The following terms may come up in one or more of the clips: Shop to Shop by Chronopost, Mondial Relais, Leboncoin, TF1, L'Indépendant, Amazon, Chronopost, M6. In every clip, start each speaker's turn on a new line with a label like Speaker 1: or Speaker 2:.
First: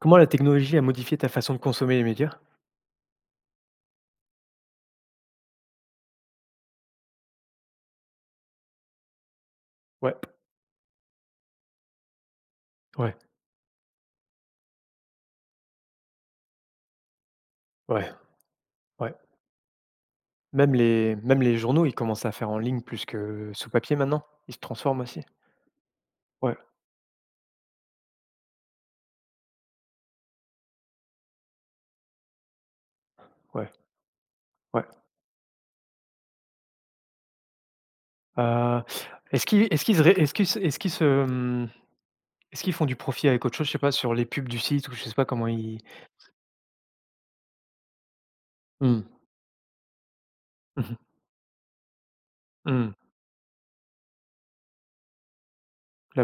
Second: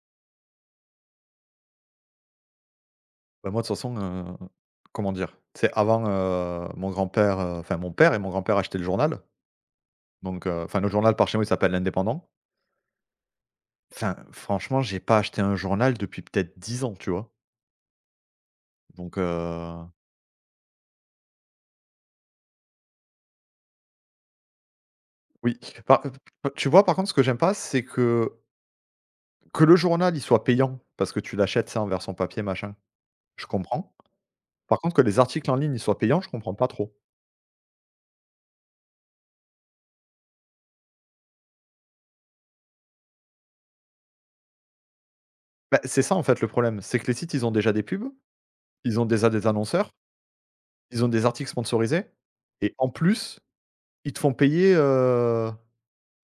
Speaker 1: Comment la technologie a modifié ta façon de consommer les médias?
Speaker 2: Bah, moi, de toute façon, comment dire? C'est avant, mon grand-père, enfin mon père et mon grand-père achetaient le journal,
Speaker 1: Ouais,
Speaker 2: enfin le journal par chez nous, il s'appelle «L'Indépendant».
Speaker 1: ouais,
Speaker 2: Enfin, franchement, j'ai pas acheté un journal depuis peut-être 10 ans, tu vois?
Speaker 1: ouais, ouais.
Speaker 2: Donc heu,
Speaker 1: Même les journaux, ils commencent à faire en ligne plus que sous papier maintenant. Ils se transforment aussi.
Speaker 2: oui. Par
Speaker 1: Ouais,
Speaker 2: Tu vois, par contre, ce que j'aime pas, c'est que le journal, il soit payant parce que tu l'achètes, ça, en version papier, machin, je
Speaker 1: ouais,
Speaker 2: comprends. Par
Speaker 1: ouais.
Speaker 2: contre, que les articles en ligne, ils soient payants, je comprends pas trop.
Speaker 1: Heu, est-ce qu'ils est-ce qu'ils se ré est-ce qu'ils se est-ce qu'ils se, hem, Est-ce qu'ils font du profit avec autre chose? Je sais pas, sur les pubs du site ou je sais pas comment ils.
Speaker 2: Bah, c'est ça, en fait, le problème, c'est que les sites, ils ont déjà des pubs, ils ont
Speaker 1: Mmh.
Speaker 2: déjà des annonceurs.
Speaker 1: Mmh mh.
Speaker 2: Ils ont des articles sponsorisés et en
Speaker 1: Mmh.
Speaker 2: plus, ils te font payer,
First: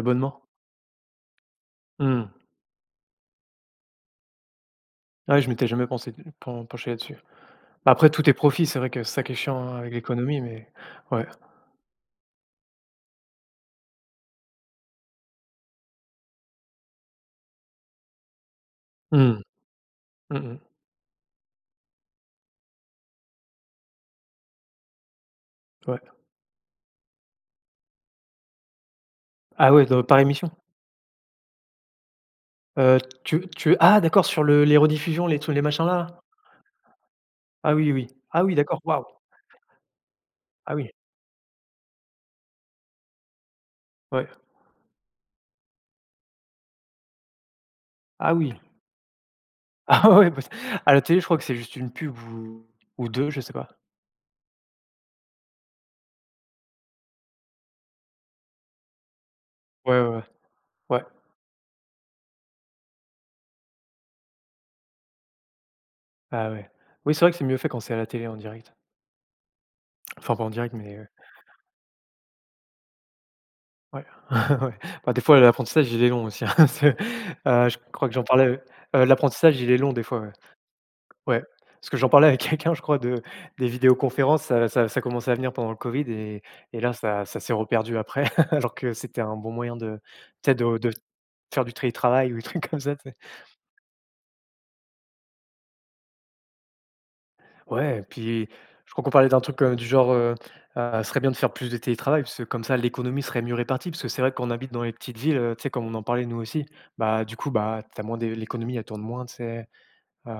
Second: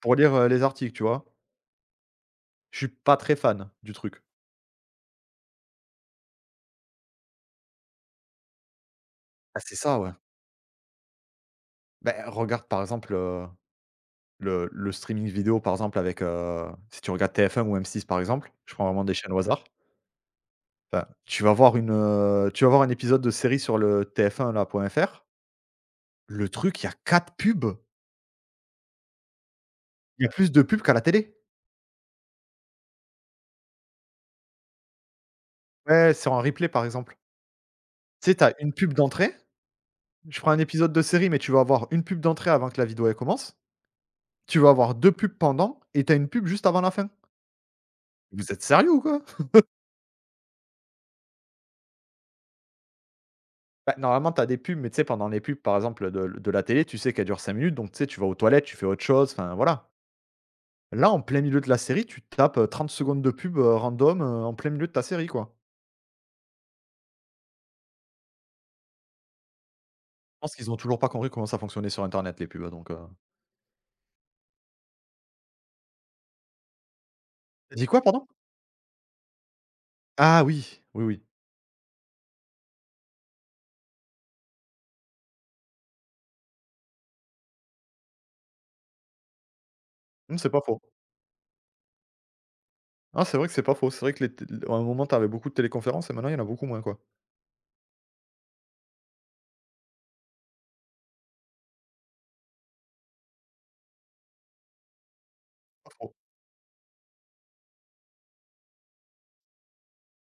Speaker 2: pour lire, les articles, tu vois?
Speaker 1: Mmh.
Speaker 2: Je suis pas très fan du truc.
Speaker 1: Ouais, je m'étais jamais pensé penché là-dessus. Bah, après tout est profit, c'est vrai que c'est ça qui est chiant,
Speaker 2: Ah, c'est
Speaker 1: hein, avec
Speaker 2: ça, ouais.
Speaker 1: l'économie, mais ouais.
Speaker 2: Ben regarde, par exemple, le streaming vidéo, par exemple, avec, si tu regardes TF1 ou M6, par exemple, je prends vraiment des chaînes au
Speaker 1: Mmh.
Speaker 2: hasard,
Speaker 1: Mmh mh.
Speaker 2: enfin, tu vas voir un épisode de série sur le TF1 là, point fr,
Speaker 1: Ouais.
Speaker 2: le truc, il y a 4 pubs.
Speaker 1: Ah ouais, dans par
Speaker 2: Il y a
Speaker 1: émission?
Speaker 2: plus de pubs qu'à la télé.
Speaker 1: Tu tu ah, d'accord, sur le les rediffusions, les trucs, les machins
Speaker 2: Ouais,
Speaker 1: là?
Speaker 2: sur un replay, par exemple.
Speaker 1: Ah oui, oui.
Speaker 2: Tu sais,
Speaker 1: Ah
Speaker 2: tu
Speaker 1: oui,
Speaker 2: une
Speaker 1: d'accord,
Speaker 2: pub
Speaker 1: waouh!
Speaker 2: d'entrée Je prends un
Speaker 1: Ah oui,
Speaker 2: épisode de série, mais tu vas avoir une pub d'entrée avant que la vidéo elle commence.
Speaker 1: ouais.
Speaker 2: Tu vas avoir 2 pubs pendant et tu as une pub juste avant la fin.
Speaker 1: Ah
Speaker 2: Vous
Speaker 1: oui.
Speaker 2: êtes sérieux ou quoi?
Speaker 1: Ah ouais, parce à la télé, je crois que c'est juste une pub ou 2, je sais pas.
Speaker 2: Bah, normalement, tu as des pubs, mais tu sais, pendant les pubs, par exemple, de la télé, tu sais qu'elles durent 5 minutes, donc tu sais, tu vas aux toilettes, tu fais autre chose, enfin voilà.
Speaker 1: Ouais, ouais, ouais. Ouais.
Speaker 2: Là, en plein milieu de la série, tu tapes, 30 secondes de pub, random, en plein milieu de ta série, quoi.
Speaker 1: Ah ouais. Oui, c'est vrai que c'est mieux fait quand c'est à la télé en direct. Enfin
Speaker 2: Je
Speaker 1: pas en
Speaker 2: pense qu'ils
Speaker 1: direct,
Speaker 2: ont
Speaker 1: mais
Speaker 2: toujours pas compris comment ça fonctionnait sur internet les pubs, hein,
Speaker 1: ouais. Ouais. Bah, des fois l'apprentissage, il est long aussi, hein. C'est
Speaker 2: Tu
Speaker 1: je
Speaker 2: dit quoi,
Speaker 1: crois que j'en
Speaker 2: pardon?
Speaker 1: parlais, l'apprentissage, il est long des fois, ouais.
Speaker 2: Ah oui, oui, oui.
Speaker 1: Ouais, parce que j'en parlais avec quelqu'un, je crois, de des vidéoconférences, ça commençait à venir pendant le Covid, et là, ça s'est reperdu après. Alors que c'était un bon moyen de,
Speaker 2: Mmh, c'est
Speaker 1: peut-être,
Speaker 2: pas
Speaker 1: de
Speaker 2: faux.
Speaker 1: de faire du télétravail ou des trucs comme ça, tu sais?
Speaker 2: Ah, c'est vrai que c'est pas faux. C'est vrai que les tél à un moment, tu avais beaucoup de téléconférences et maintenant, il y en a beaucoup moins, quoi.
Speaker 1: Ouais, et puis je crois qu'on parlait d'un truc, du genre, serait bien de faire plus de télétravail, parce que comme ça l'économie serait mieux répartie. Parce que c'est vrai qu'on habite dans les petites villes, tu sais, comme
Speaker 2: Pas
Speaker 1: on en
Speaker 2: faux.
Speaker 1: parlait nous aussi. Bah, du coup, bah, t'as moins des l'économie elle tourne moins, tu sais, heu,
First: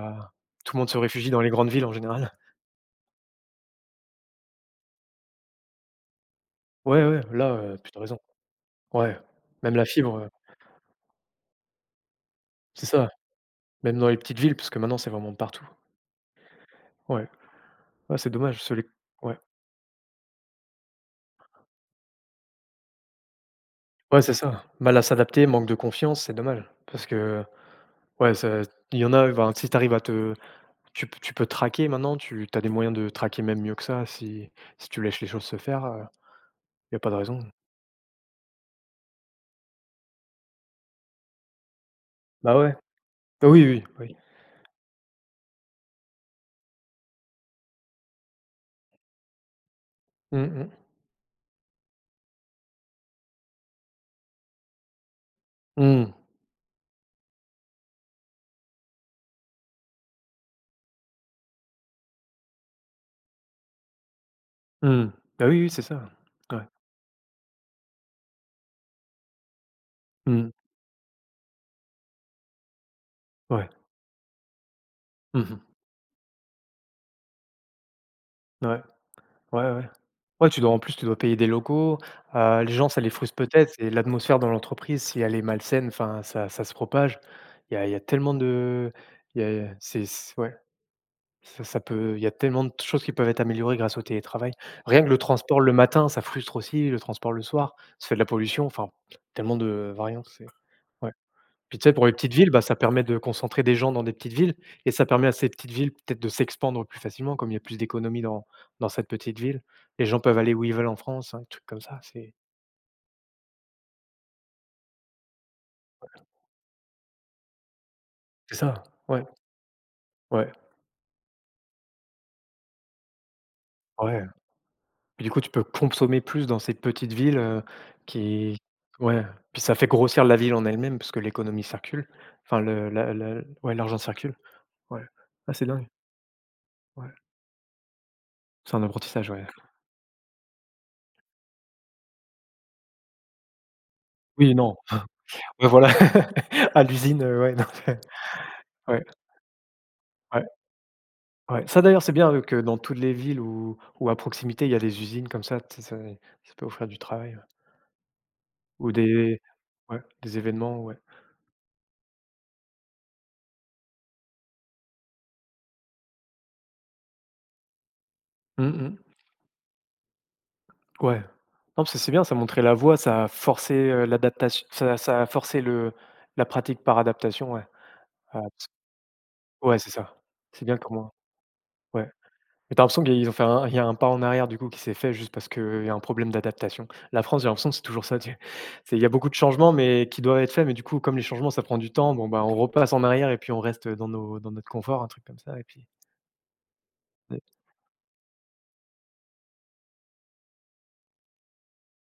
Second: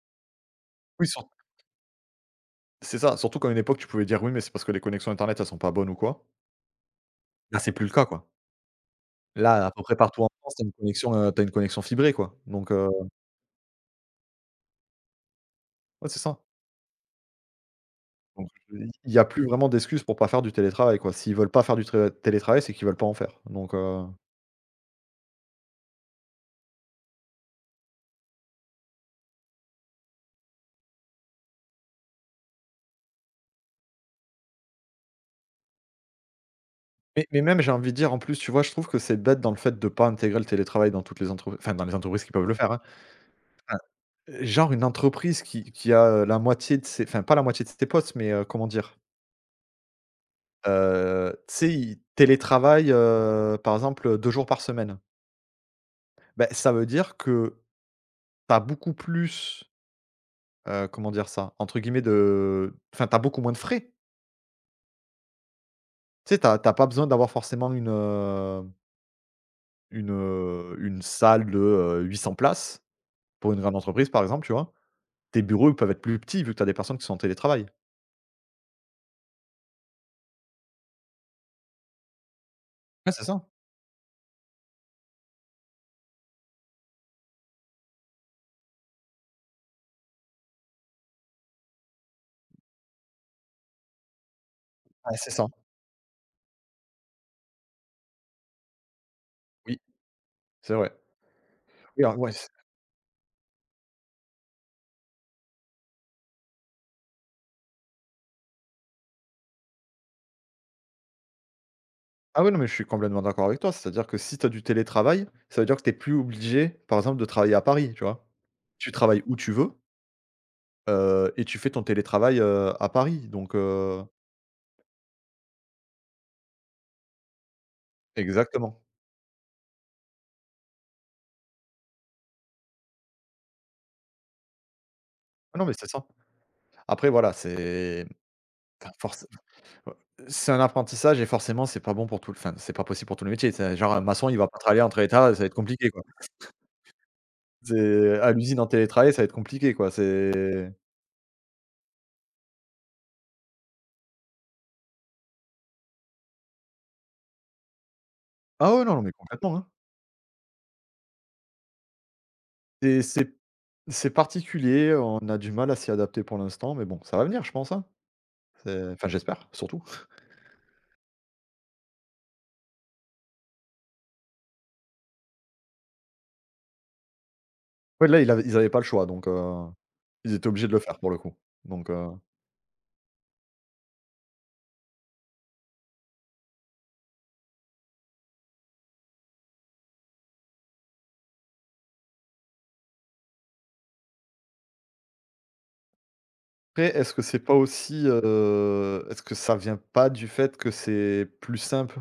Speaker 1: tout le monde se
Speaker 2: Oui, sur
Speaker 1: réfugie dans les grandes villes en général.
Speaker 2: C'est ça, surtout qu'à une époque, tu pouvais dire: «Oui, mais c'est parce que les connexions internet, elles sont pas bonnes ou quoi».
Speaker 1: Ouais, ouais, là,
Speaker 2: Là, c'est plus le
Speaker 1: puis tu as
Speaker 2: cas,
Speaker 1: raison.
Speaker 2: quoi.
Speaker 1: Ouais,
Speaker 2: Là, à
Speaker 1: même
Speaker 2: peu
Speaker 1: la
Speaker 2: près
Speaker 1: fibre,
Speaker 2: partout en France, t'as une connexion, tu une connexion fibrée, quoi.
Speaker 1: c'est ça, même dans les petites villes, parce que maintenant c'est vraiment de partout.
Speaker 2: Ouais, c'est ça.
Speaker 1: Ouais, ouais, c'est
Speaker 2: Donc
Speaker 1: dommage, ce les
Speaker 2: il y a
Speaker 1: ouais,
Speaker 2: plus vraiment d'excuses pour pas faire du télétravail, quoi. S'ils veulent pas faire du tré télétravail, c'est qu'ils veulent pas en faire.
Speaker 1: ouais, c'est ça. Mal à s'adapter, manque de confiance, c'est dommage parce que, ouais, ça il y en a, ben, si tu arrives à te tu p tu peux traquer maintenant, tu as des moyens de traquer même mieux que ça, si tu laisses les choses se faire, il y a pas de
Speaker 2: Mais
Speaker 1: raison.
Speaker 2: même, j'ai envie de dire, en plus, tu vois, je trouve que c'est bête dans le fait de pas intégrer le télétravail dans toutes les entreprises enfin, dans les entreprises qui peuvent le
Speaker 1: Bah,
Speaker 2: faire,
Speaker 1: ouais.
Speaker 2: hein.
Speaker 1: Bah, oui,
Speaker 2: Enfin,
Speaker 1: oui, oui.
Speaker 2: genre une entreprise qui a, la moitié de ses enfin, pas la moitié de ses postes, mais comment dire?
Speaker 1: Mmh mh.
Speaker 2: Tu sais, ils télétravaillent, par exemple, 2 jours par semaine.
Speaker 1: Mmh.
Speaker 2: Ben ça veut dire que tu as beaucoup plus, comment dire ça? Entre guillemets de enfin, tu as beaucoup moins de frais.
Speaker 1: Mmh. Bah, oui, oui, c'est ça.
Speaker 2: Tu sais, tu as
Speaker 1: Ouais.
Speaker 2: pas besoin d'avoir forcément une,
Speaker 1: Mmh.
Speaker 2: une salle de, 800 places pour une
Speaker 1: Ouais.
Speaker 2: grande entreprise, par exemple, tu vois? Tes
Speaker 1: Mmh.
Speaker 2: bureaux, ils peuvent être plus petits vu que tu as des personnes qui sont en télétravail.
Speaker 1: Ouais. Ouais, ouais. Ouais, tu dois, en plus, tu dois payer des locaux, les gens, ça les
Speaker 2: Ouais, c'est
Speaker 1: frustre
Speaker 2: ça.
Speaker 1: peut-être, et l'atmosphère dans l'entreprise, si elle est malsaine, enfin, ça se propage. Il y a il y a tellement de il y a c'est c ouais, ça ça peut il y a tellement de choses qui peuvent être améliorées grâce au télétravail. Rien que
Speaker 2: Ouais,
Speaker 1: le
Speaker 2: c'est ça.
Speaker 1: transport le matin, ça frustre aussi, le transport le soir, ça fait de la pollution, enfin, tellement
Speaker 2: Oui,
Speaker 1: de variantes, c'est, ouais.
Speaker 2: c'est vrai.
Speaker 1: Puis tu sais,
Speaker 2: Oui,
Speaker 1: pour les
Speaker 2: alors ouais,
Speaker 1: petites villes, bah, ça permet de concentrer des gens dans des petites villes, et ça permet à ces petites villes peut-être de s'expandre plus facilement, comme il y a plus d'économies dans cette petite ville. Les gens peuvent aller où ils veulent en France, un truc comme ça, c'est
Speaker 2: ah oui, non, mais je suis complètement d'accord avec toi. C'est-à-dire que si tu as du télétravail, ça veut dire que tu plus obligé, par exemple, de travailler à Paris, tu vois?
Speaker 1: c'est ça,
Speaker 2: Tu travailles
Speaker 1: ouais,
Speaker 2: où tu veux,
Speaker 1: ouais,
Speaker 2: et tu fais ton télétravail, à Paris,
Speaker 1: ouais. Puis du coup, tu peux consommer plus dans ces petites villes, qui
Speaker 2: exactement.
Speaker 1: ouais, puis ça fait grossir la ville en elle-même parce que l'économie circule, enfin le la la ouais, l'argent circule, ouais. Ah,
Speaker 2: Ah non,
Speaker 1: c'est
Speaker 2: mais
Speaker 1: dingue,
Speaker 2: c'est ça. Après
Speaker 1: ouais.
Speaker 2: voilà, c'est
Speaker 1: C'est un
Speaker 2: enfin forcé
Speaker 1: apprentissage, ouais.
Speaker 2: c'est un apprentissage et forcément c'est pas bon pour tout le enfin, c'est pas possible pour tout le métier. C'est genre un maçon, il va
Speaker 1: Oui,
Speaker 2: pas
Speaker 1: non,
Speaker 2: travailler entre États, ça va être
Speaker 1: ouais,
Speaker 2: compliqué,
Speaker 1: voilà,
Speaker 2: quoi.
Speaker 1: à l'usine, ouais, non, ouais,
Speaker 2: C'est à l'usine en télétravail, ça va être compliqué, quoi.
Speaker 1: ouais.
Speaker 2: C'est
Speaker 1: Ouais, ça d'ailleurs, c'est bien, que dans toutes les villes où à proximité, il y a des usines comme ça, tu sais, ça peut offrir du travail, ouais.
Speaker 2: ah ouais,
Speaker 1: Ou
Speaker 2: non, non, mais
Speaker 1: des
Speaker 2: complètement, hein.
Speaker 1: Ouais, des événements, ouais.
Speaker 2: C'est c'est C'est particulier, on a du mal à s'y adapter pour l'instant, mais bon, ça va venir, je pense, hein.
Speaker 1: Mmh
Speaker 2: C'est
Speaker 1: mh.
Speaker 2: enfin, j'espère, surtout.
Speaker 1: Ouais. Non, parce que c'est bien, ça montrait la voie, ça a forcé, l'adaptation, ça a forcé le la pratique par adaptation, ouais.
Speaker 2: Ouais, là, il
Speaker 1: Ah,
Speaker 2: av ils
Speaker 1: parce
Speaker 2: n'avaient pas le choix,
Speaker 1: ouais, c'est ça.
Speaker 2: ils étaient
Speaker 1: C'est
Speaker 2: obligés de le
Speaker 1: bien
Speaker 2: faire, pour
Speaker 1: comment.
Speaker 2: le coup, donc
Speaker 1: Ouais.
Speaker 2: heu,
Speaker 1: Mais t'as l'impression qu'ils ont fait un il y a un pas en arrière du coup qui s'est fait juste parce qu'il y a un problème d'adaptation. La France, j'ai l'impression que c'est toujours ça. Tu C'est, il y a beaucoup de changements mais qui doivent être faits, mais du coup, comme les changements, ça prend du temps, bon, bah, on repasse en arrière et puis on reste dans notre confort, un truc comme ça, et puis
Speaker 2: après, est-ce que c'est
Speaker 1: ouais.
Speaker 2: pas aussi, est-ce que ça vient pas du fait que c'est plus simple?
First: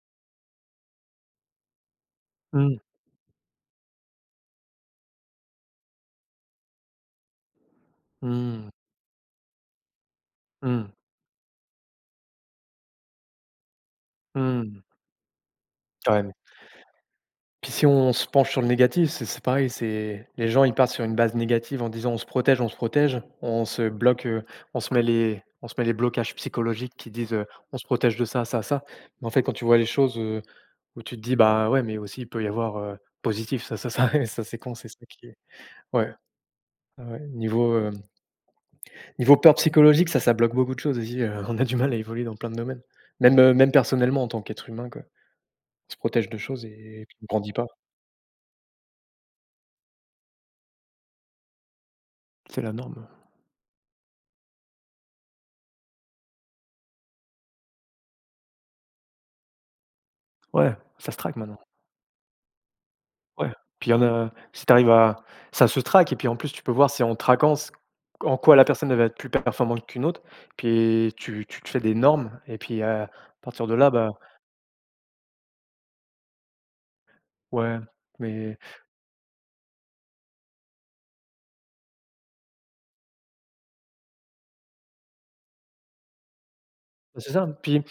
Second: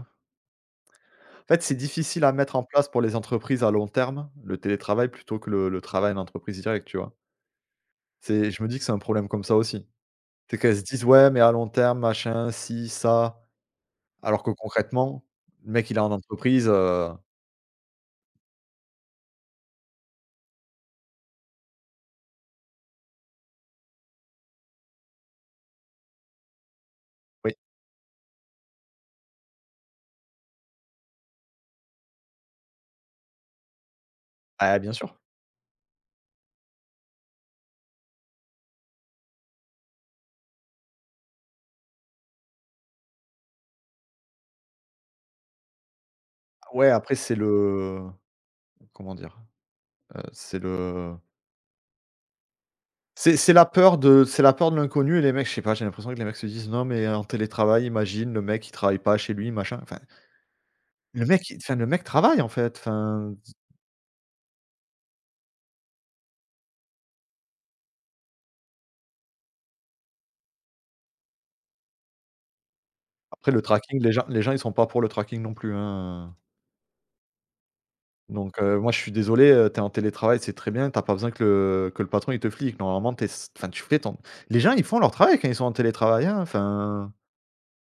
Speaker 2: En fait, c'est difficile à mettre en
Speaker 1: Mmh.
Speaker 2: place pour les entreprises à long terme, le télétravail, plutôt que le travail en entreprise directe. Tu vois? C'est je me
Speaker 1: Mmh.
Speaker 2: dis que c'est un problème comme ça aussi. C'est qu'elles se
Speaker 1: Mmh.
Speaker 2: disent: «Ouais, mais à long terme, machin, si, ça», alors que
Speaker 1: Mmh.
Speaker 2: concrètement, le mec, il est en
Speaker 1: Quand
Speaker 2: entreprise,
Speaker 1: Puis si on se penche sur le négatif, c'est pareil, c'est les gens, ils partent sur une base négative en disant: «On se protège, on se protège». On se bloque, on se met les blocages psychologiques qui disent:
Speaker 2: oui.
Speaker 1: «On se protège de ça, ça, ça». Mais en fait, quand tu vois les choses, où tu te dis: «Bah, ouais, mais aussi il peut y avoir, positif, ça et ça c'est con,
Speaker 2: Ah
Speaker 1: c'est
Speaker 2: bien
Speaker 1: ça
Speaker 2: sûr.
Speaker 1: qui est». Ouais, ouais, ouais, niveau, niveau peur psychologique, ça bloque beaucoup de choses aussi, on a du mal à évoluer dans plein de domaines. Même, même personnellement en tant qu'être humain, quoi. On se protège de choses,
Speaker 2: Ouais,
Speaker 1: et
Speaker 2: après
Speaker 1: puis on
Speaker 2: c'est
Speaker 1: grandit pas.
Speaker 2: le comment dire? C'est le
Speaker 1: C'est la norme.
Speaker 2: c'est la peur de l'inconnu et les mecs, je sais pas, j'ai l'impression que les mecs se disent: «Non mais en télétravail, imagine le mec il travaille pas chez lui, machin». Enfin,
Speaker 1: Ouais, ça se
Speaker 2: le
Speaker 1: traque
Speaker 2: mec, il
Speaker 1: maintenant.
Speaker 2: enfin le mec travaille en fait, enfin,
Speaker 1: Ouais, puis il y en a, si tu arrives à ça se traque, et puis en plus tu peux voir, c'est en traquant c en quoi la personne elle va être plus performante qu'une autre, puis tu te fais des normes, et puis, à
Speaker 2: après le
Speaker 1: partir de là,
Speaker 2: tracking, les
Speaker 1: bah,
Speaker 2: gens les gens ils sont pas pour le tracking non plus, hein,
Speaker 1: ouais, mais
Speaker 2: moi je suis désolé, tu en télétravail, c'est très bien, t'as pas besoin que le patron il te flique. Normalement t'es enfin tu fais ton les gens ils font leur travail quand ils sont en télétravail, hein, enfin,
Speaker 1: bah, c'est ça, puis, bon,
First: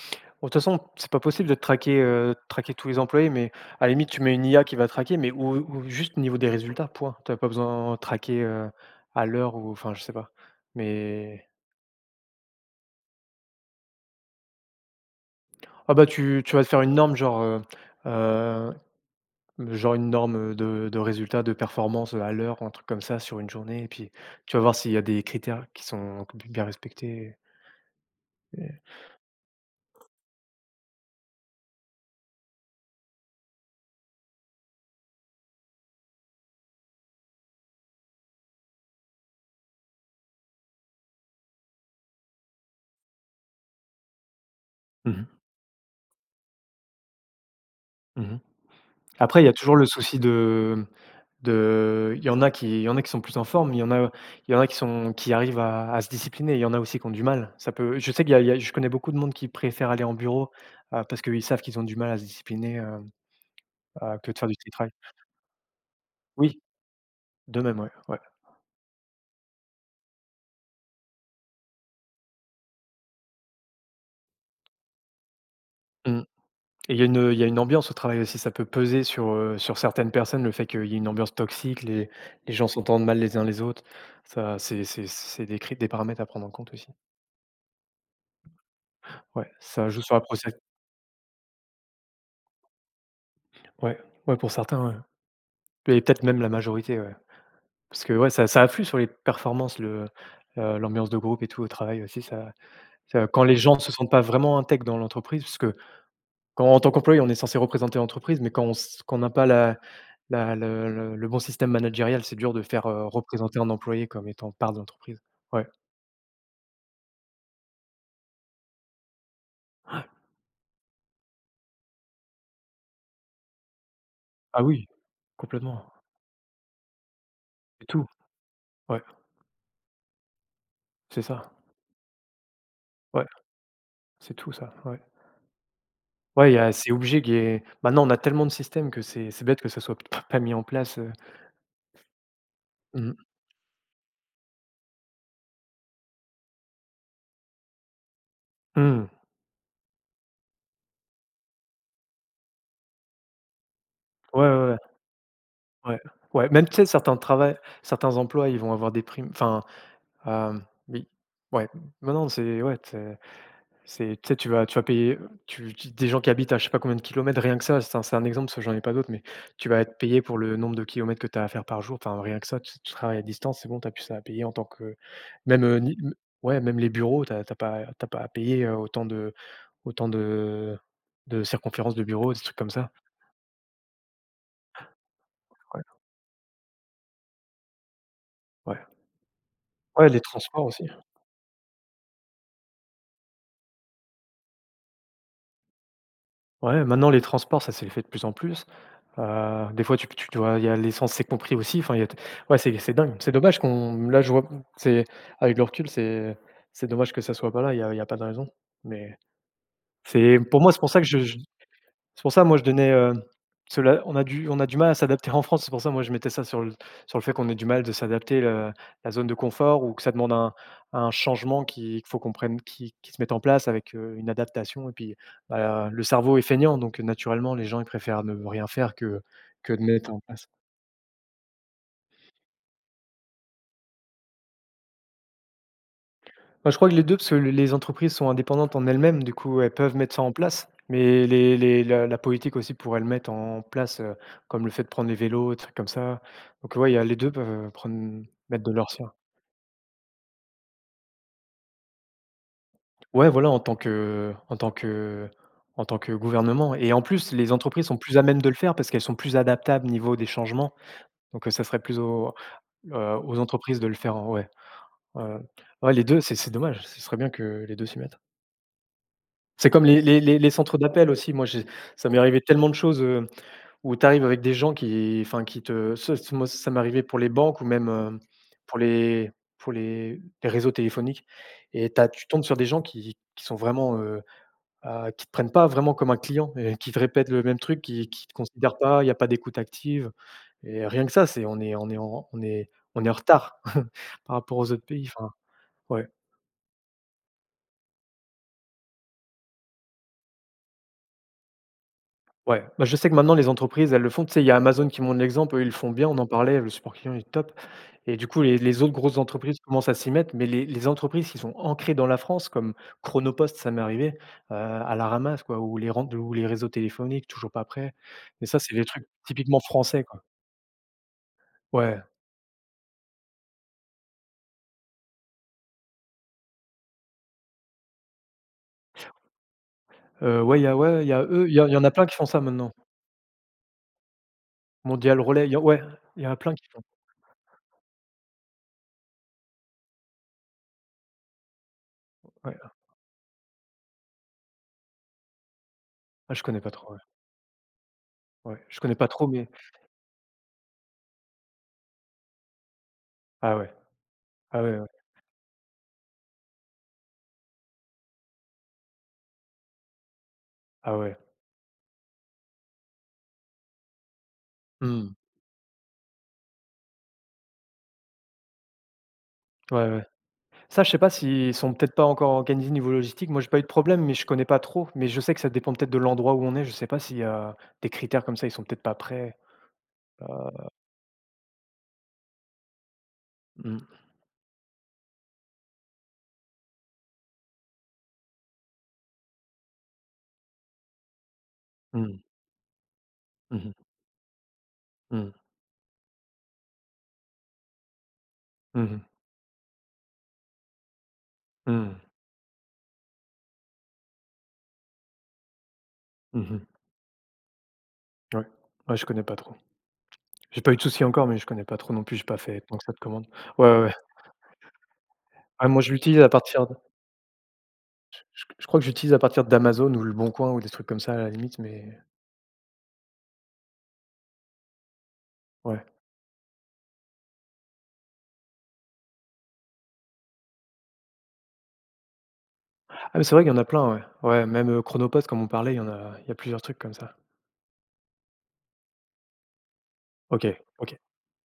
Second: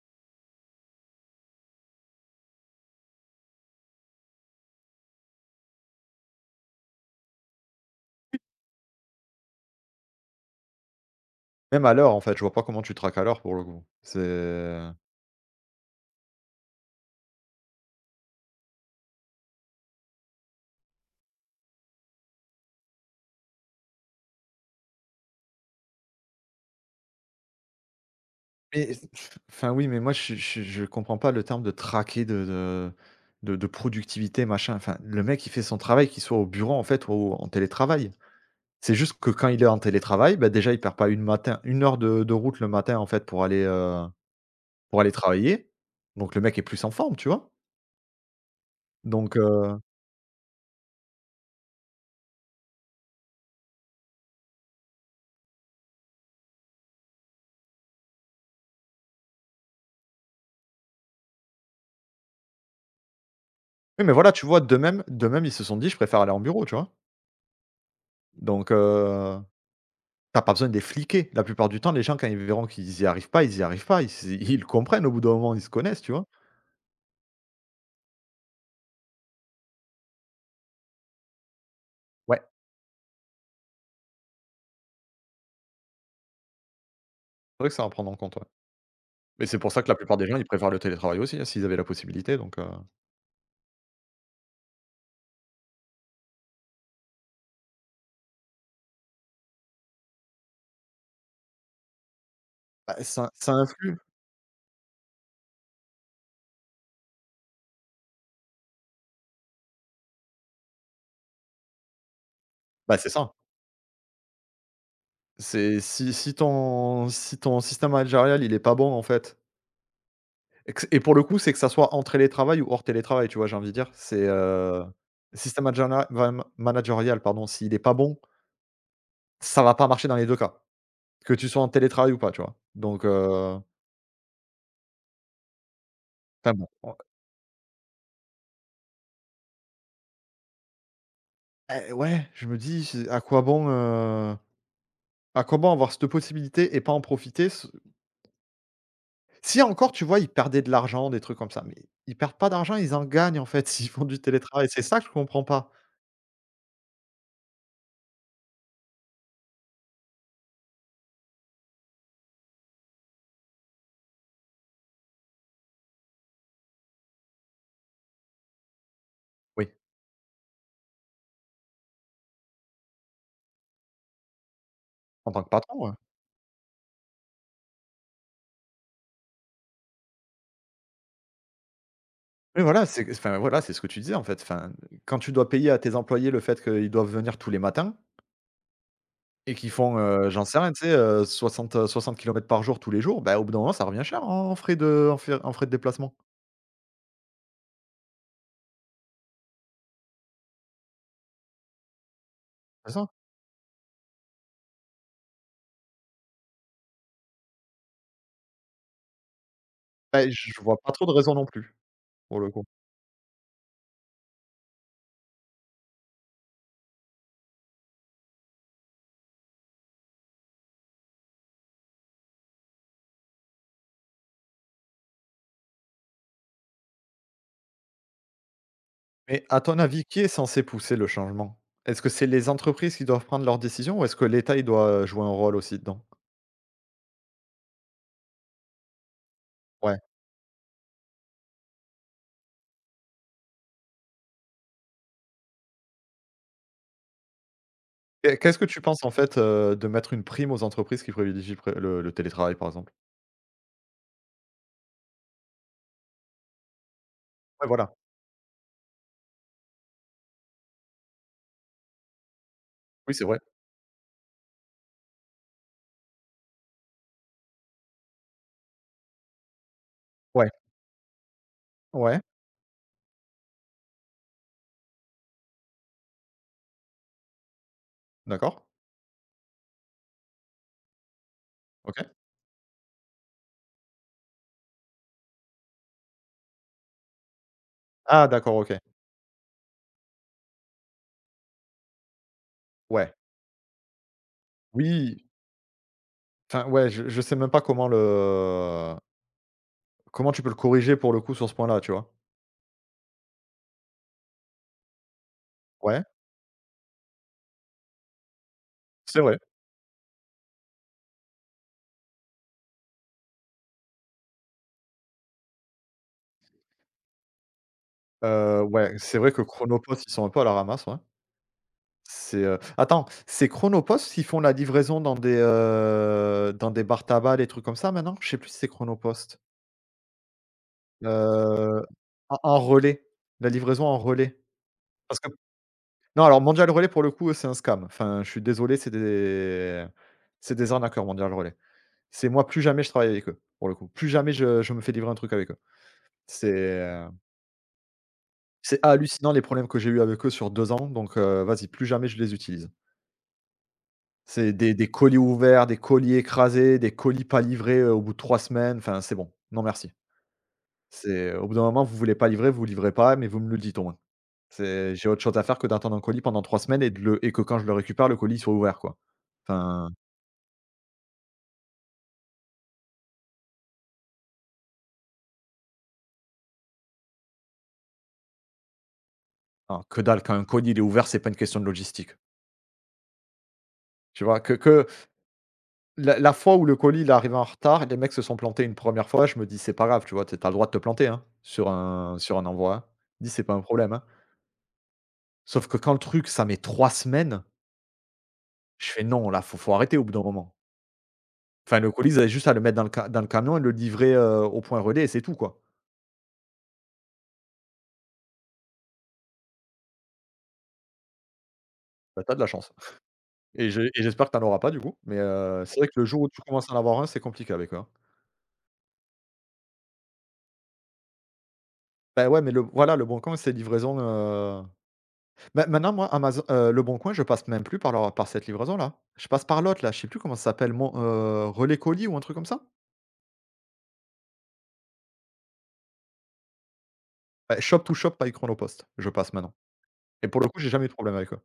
Speaker 1: de toute façon, c'est pas possible de traquer, tous les employés. Mais à la limite, tu mets une IA qui va traquer, mais, ou juste au niveau des résultats, point. Tu as pas besoin de traquer, à l'heure, ou, enfin, je sais pas. Mais
Speaker 2: même à l'heure en fait, je vois pas comment tu traques à l'heure pour le coup. C'est
Speaker 1: ah, bah, tu vas te faire une norme, genre, heu Genre une norme, de résultats, de performance, à l'heure, un truc comme ça, sur une journée, et puis tu vas voir s'il y a des critères qui sont bien respectés et
Speaker 2: mais enfin, oui, mais moi, je comprends pas le terme de traquer de productivité, machin. Enfin, le mec, il fait son travail, qu'il soit au bureau, en fait, ou en télétravail. C'est juste que quand il est en télétravail, bah, déjà, il perd pas 1 heure de route le matin, en fait, pour aller
Speaker 1: Mmh.
Speaker 2: travailler. Donc le mec est plus en forme, tu vois?
Speaker 1: Mmh.
Speaker 2: Donc
Speaker 1: Après, il y a toujours
Speaker 2: heu,
Speaker 1: le souci de il y en a qui il y en a qui sont plus en forme, il y en a qui arrivent à se discipliner, il y en a aussi qui ont du mal. Ça peut je sais qu'il y a il y a Je connais beaucoup de monde qui préfère aller en bureau, parce qu'ils savent qu'ils ont du mal à se discipliner,
Speaker 2: oui, mais
Speaker 1: à que
Speaker 2: voilà,
Speaker 1: de
Speaker 2: tu
Speaker 1: faire du
Speaker 2: vois, de
Speaker 1: télétravail.
Speaker 2: même de même ils se sont dit: «Je préfère aller en
Speaker 1: Oui,
Speaker 2: bureau», tu vois?
Speaker 1: de même, ouais, ouais.
Speaker 2: Donc heu, tu pas besoin de les fliquer. La plupart du temps, les gens, quand ils verront qu'ils y arrivent pas, ils y arrivent pas. Ils le comprennent au bout d'un moment, ils se connaissent, tu
Speaker 1: Mmh.
Speaker 2: vois?
Speaker 1: Et il y a une ambiance au travail aussi, ça peut peser sur certaines personnes, le fait qu'il y ait une ambiance toxique, les
Speaker 2: Ouais.
Speaker 1: les gens s'entendent mal les uns les autres. Ça, c'est des paramètres à prendre en compte aussi.
Speaker 2: C'est vrai que c'est à prendre en compte, ouais. Mais
Speaker 1: Ouais,
Speaker 2: c'est pour ça que
Speaker 1: ça
Speaker 2: la
Speaker 1: joue sur
Speaker 2: plupart
Speaker 1: la
Speaker 2: des gens, ils
Speaker 1: procét
Speaker 2: préfèrent le télétravail aussi, hein, s'ils avaient la possibilité donc
Speaker 1: ouais, ouais, pour certains, ouais. Et peut-être même la majorité, ouais. Parce que, ouais, ça influe sur les performances, l'ambiance de groupe et tout au travail aussi, ça
Speaker 2: bah,
Speaker 1: ça
Speaker 2: ça
Speaker 1: quand
Speaker 2: ça
Speaker 1: les gens se
Speaker 2: influe.
Speaker 1: sentent pas vraiment intègres dans l'entreprise, parce que quand, en tant qu'employé, on est censé représenter l'entreprise, mais quand on s quand on n'a pas la la le bon système managérial, c'est dur de faire,
Speaker 2: Bah, c'est ça.
Speaker 1: représenter un employé comme étant part de l'entreprise. Ouais.
Speaker 2: C'est si ton système managérial, il est pas bon, en fait et que et pour le coup, c'est que ça soit en télétravail ou hors télétravail, tu vois? J'ai envie de dire, c'est,
Speaker 1: Ah oui,
Speaker 2: système
Speaker 1: complètement.
Speaker 2: managéria va managérial, pardon, s'il est
Speaker 1: C'est
Speaker 2: pas
Speaker 1: tout.
Speaker 2: bon,
Speaker 1: Ouais,
Speaker 2: ça va pas marcher dans les 2 cas,
Speaker 1: c'est
Speaker 2: que tu
Speaker 1: ça.
Speaker 2: sois en télétravail ou pas, tu vois?
Speaker 1: Ouais, c'est tout ça, ouais. Ouais,
Speaker 2: Enfin
Speaker 1: il y
Speaker 2: bon,
Speaker 1: a c'est
Speaker 2: on
Speaker 1: obligé qu'il y ait, maintenant on a tellement de systèmes que c'est bête que ça soit p pas mis en place.
Speaker 2: eh ouais, je me dis: «C'est
Speaker 1: Mmh.
Speaker 2: à quoi bon avoir cette possibilité et pas en profiter».
Speaker 1: Mmh.
Speaker 2: Si encore, tu vois, ils perdaient de l'argent, des trucs comme ça, mais ils perdent pas d'argent, ils en gagnent, en fait, s'ils font du
Speaker 1: Ouais, ouais,
Speaker 2: télétravail.
Speaker 1: ouais.
Speaker 2: C'est ça que je comprends pas.
Speaker 1: Ouais. Ouais, même, tu sais, certains travaux, certains emplois, ils vont avoir des primes, enfin, oui. Ouais. Non, non, c'est, ouais, c'est tu sais, tu vas payer, tu tu des gens qui habitent à je sais pas combien de kilomètres, rien que ça, c'est un, exemple, parce que j'en ai pas d'autres, mais tu
Speaker 2: Oui.
Speaker 1: vas être payé pour le nombre de kilomètres que tu as à faire par jour. Enfin, rien que ça, tu travailles à distance, c'est bon, tu as plus ça à payer en tant que
Speaker 2: En tant que
Speaker 1: même,
Speaker 2: patron, ouais.
Speaker 1: ni m ouais, même les bureaux, tu as pas t'as pas à payer, autant autant de de circonférences de bureaux, des trucs
Speaker 2: Oui,
Speaker 1: comme
Speaker 2: voilà,
Speaker 1: ça.
Speaker 2: c'est enfin, voilà, c'est ce que tu disais, en fait. Enfin, quand tu dois payer à
Speaker 1: Ouais,
Speaker 2: tes employés le fait qu'ils doivent venir tous les matins
Speaker 1: ouais.
Speaker 2: et qu'ils font,
Speaker 1: Ouais, les
Speaker 2: j'en sais
Speaker 1: transports
Speaker 2: rien, tu
Speaker 1: aussi.
Speaker 2: sais, 60 60 km par jour tous les jours, bah, au bout d'un moment, ça revient cher en frais de en frais de déplacement,
Speaker 1: Ouais, maintenant les transports, ça s'est fait de plus en plus. Des fois tu p Tu dois, il y a l'essence, c'est compris aussi, enfin il y a t ouais, c'est
Speaker 2: c'est ça?
Speaker 1: dingue, c'est dommage qu'on là je vois c'est avec le recul, c'est dommage que ça soit pas là, il y a pas de raison, mais
Speaker 2: Bah,
Speaker 1: c'est
Speaker 2: je
Speaker 1: pour moi
Speaker 2: vois
Speaker 1: c'est pour
Speaker 2: pas
Speaker 1: ça
Speaker 2: trop
Speaker 1: que
Speaker 2: de raison
Speaker 1: je
Speaker 2: non plus,
Speaker 1: c'est pour
Speaker 2: pour
Speaker 1: ça
Speaker 2: le
Speaker 1: moi je
Speaker 2: coup.
Speaker 1: donnais, cela on a du mal à s'adapter en France. C'est pour ça moi je mettais ça sur le fait qu'on ait du mal de s'adapter, la zone de confort, ou que ça demande un changement qui qu'il faut qu'on prenne qui se mette en place avec, une adaptation. Et puis, bah, le cerveau est feignant, donc naturellement les gens ils préfèrent ne rien faire
Speaker 2: Mais à
Speaker 1: que
Speaker 2: ton
Speaker 1: de
Speaker 2: avis,
Speaker 1: mettre en
Speaker 2: qui est
Speaker 1: place.
Speaker 2: censé pousser le changement? Est-ce que c'est les entreprises qui doivent prendre leurs décisions ou est-ce que l'État, il doit, jouer un rôle aussi dedans?
Speaker 1: Bah, je crois que les 2, parce que les entreprises sont indépendantes en elles-mêmes, du coup, elles peuvent
Speaker 2: Ouais.
Speaker 1: mettre ça en place, mais les la la politique aussi pourrait le mettre en place, comme le fait de prendre les vélos, des trucs comme ça. Donc ouais, il y a les 2 peuvent prendre,
Speaker 2: Qu'est-ce
Speaker 1: mettre
Speaker 2: que
Speaker 1: de
Speaker 2: tu
Speaker 1: leur
Speaker 2: penses, en
Speaker 1: sien.
Speaker 2: fait, de mettre une prime aux entreprises qui privilégient le, pré le télétravail, par exemple?
Speaker 1: Ouais, voilà, en tant que en tant que en tant que gouvernement. Et en plus, les
Speaker 2: Ouais,
Speaker 1: entreprises
Speaker 2: voilà.
Speaker 1: sont plus à même de le faire parce qu'elles sont plus adaptables au niveau des changements, donc ça serait plus aux,
Speaker 2: Oui, c'est vrai.
Speaker 1: aux entreprises de le faire en ouais, heu, ouais, les 2. C'est dommage, ce serait bien que les 2 s'y mettent. C'est comme
Speaker 2: Ouais.
Speaker 1: les centres d'appel aussi. Moi, j'ai, ça m'est
Speaker 2: Ouais,
Speaker 1: arrivé tellement de choses, où tu arrives avec des gens qui enfin qui te ce ce moi, ça m'est arrivé pour les banques ou même,
Speaker 2: d'accord.
Speaker 1: pour les réseaux téléphoniques, et
Speaker 2: OK.
Speaker 1: t'as, tu tombes sur des gens qui sont vraiment, qui te prennent pas vraiment comme un client et qui te répètent le même truc, qui
Speaker 2: Ah
Speaker 1: qui te
Speaker 2: d'accord, OK.
Speaker 1: considèrent pas, il y a pas d'écoute active. Et rien que ça, c'est on est en
Speaker 2: Ouais.
Speaker 1: retard par rapport aux autres pays,
Speaker 2: Oui,
Speaker 1: enfin, ouais.
Speaker 2: enfin, ouais, je sais même pas comment le comment tu peux le corriger, pour le coup, sur ce point-là, tu vois?
Speaker 1: Ouais, bah, je sais que maintenant les entreprises, elles le font. Tu sais, il y a Amazon qui montre l'exemple, eux, ils le font
Speaker 2: Ouais,
Speaker 1: bien, on en parlait, le support client est top. Et du coup, les autres grosses
Speaker 2: c'est vrai.
Speaker 1: entreprises commencent à s'y mettre, mais les entreprises qui sont ancrées dans la France comme Chronopost, ça m'est arrivé, à la ramasse, quoi, ou les réseaux téléphoniques, toujours pas prêts. Mais ça, c'est des
Speaker 2: Ouais,
Speaker 1: trucs
Speaker 2: c'est vrai que
Speaker 1: typiquement
Speaker 2: Chronopost,
Speaker 1: français,
Speaker 2: ils
Speaker 1: quoi.
Speaker 2: sont un peu à la ramasse, ouais.
Speaker 1: Ouais,
Speaker 2: C'est, attends, c'est Chronopost qui font la livraison dans des bars tabac, des trucs comme ça maintenant? Je sais plus si c'est Chronopost.
Speaker 1: ouais, il y a ouais, il y a eux, il y en
Speaker 2: Heu,
Speaker 1: a plein qui font
Speaker 2: en
Speaker 1: ça
Speaker 2: en
Speaker 1: maintenant.
Speaker 2: relais, la livraison en relais. Parce
Speaker 1: Mondial
Speaker 2: que
Speaker 1: Relay, il y a ouais,
Speaker 2: non,
Speaker 1: il y en a
Speaker 2: alors
Speaker 1: plein qui
Speaker 2: Mondial
Speaker 1: font
Speaker 2: Relais pour le coup, c'est un scam. Enfin, je suis désolé, c'est des arnaqueurs Mondial Relais. C'est moi
Speaker 1: ouais.
Speaker 2: plus jamais je travaille avec eux, pour le coup. Plus jamais je me fais livrer un truc avec eux.
Speaker 1: Ah, je
Speaker 2: C'est,
Speaker 1: connais pas trop, ouais.
Speaker 2: heu,
Speaker 1: Ouais,
Speaker 2: c'est
Speaker 1: je connais pas trop,
Speaker 2: hallucinant les
Speaker 1: mais
Speaker 2: problèmes que j'ai eu avec eux sur 2 ans, vas-y, plus jamais je les utilise.
Speaker 1: ah ouais,
Speaker 2: C'est
Speaker 1: ah
Speaker 2: des
Speaker 1: ouais, ouais,
Speaker 2: des colis ouverts, des colis écrasés, des colis pas livrés, au bout de 3 semaines, enfin, c'est bon. Non merci.
Speaker 1: ah ouais.
Speaker 2: C'est au bout d'un moment, vous voulez pas livrer, vous livrez pas, mais vous me le dites au moins. C'est j'ai
Speaker 1: Mmh.
Speaker 2: autre chose à faire que d'attendre un colis pendant 3 semaines et de le et que quand je le récupère, le colis soit ouvert, quoi. Enfin,
Speaker 1: Ouais, ouais. Ça, je sais pas s'ils sont peut-être pas encore organisés niveau logistique. Moi, j'ai pas eu de problème, mais je connais pas trop. Mais je sais que ça dépend peut-être de l'endroit où on est. Je sais pas si, des critères comme ça, ils sont peut-être pas prêts.
Speaker 2: non, que dalle,
Speaker 1: Heu,
Speaker 2: quand un colis, il est ouvert, c'est pas une question de logistique.
Speaker 1: mmh,
Speaker 2: Tu vois? Que la fois où le colis, il est arrivé en retard, les mecs se sont plantés une première fois, je me dis: «C'est pas grave», tu vois? Tu sais, tu le droit de te planter, hein,
Speaker 1: mmh,
Speaker 2: sur un envoi, hein. Je dis: «C'est pas
Speaker 1: mmh
Speaker 2: un
Speaker 1: mh,
Speaker 2: problème», hein.
Speaker 1: mmh
Speaker 2: Sauf que quand le truc, ça met 3 semaines. Je
Speaker 1: mh,
Speaker 2: fais: «Non, là, faut faut arrêter au bout d'un moment». Enfin, le
Speaker 1: mmh,
Speaker 2: colis, ils avaient juste à le mettre dans le ca dans le camion et le livrer, au point relais et c'est tout, quoi.
Speaker 1: mmh. Ouais. Ouais, je connais pas trop. J'ai pas eu de soucis encore, mais je connais pas trop non plus.
Speaker 2: Bah,
Speaker 1: J'ai
Speaker 2: tu
Speaker 1: pas
Speaker 2: de la
Speaker 1: fait
Speaker 2: chance
Speaker 1: tant que ça de commandes. Ouais,
Speaker 2: et je
Speaker 1: ouais,
Speaker 2: et
Speaker 1: ouais.
Speaker 2: j'espère que t'en auras pas du coup, mais
Speaker 1: Ah,
Speaker 2: c'est
Speaker 1: moi,
Speaker 2: vrai
Speaker 1: je
Speaker 2: que le
Speaker 1: l'utilise
Speaker 2: jour où
Speaker 1: à
Speaker 2: tu
Speaker 1: partir
Speaker 2: commences à
Speaker 1: de,
Speaker 2: en avoir un, c'est compliqué avec eux, hein.
Speaker 1: je crois que j'utilise à partir d'Amazon ou Le Bon Coin ou des trucs comme ça, à la limite, mais
Speaker 2: Bah, ouais, mais le voilà, Leboncoin, c'est livraison, ma
Speaker 1: ouais.
Speaker 2: maintenant, moi, Amazon, le bon coin, je passe même plus par leur par cette livraison-là. Je passe par l'autre, là, je sais plus comment ça s'appelle, mon Relais Colis ou un truc comme ça?
Speaker 1: Ah, mais c'est vrai qu'il y en a plein, ouais. Ouais, même, Chronopost, comme on parlait, il y en a, il y a plusieurs trucs comme ça.
Speaker 2: Ouais, Shop to Shop by Chronopost, je passe maintenant et pour
Speaker 1: OK,
Speaker 2: le coup, j'ai jamais eu de
Speaker 1: OK.
Speaker 2: problème avec eux.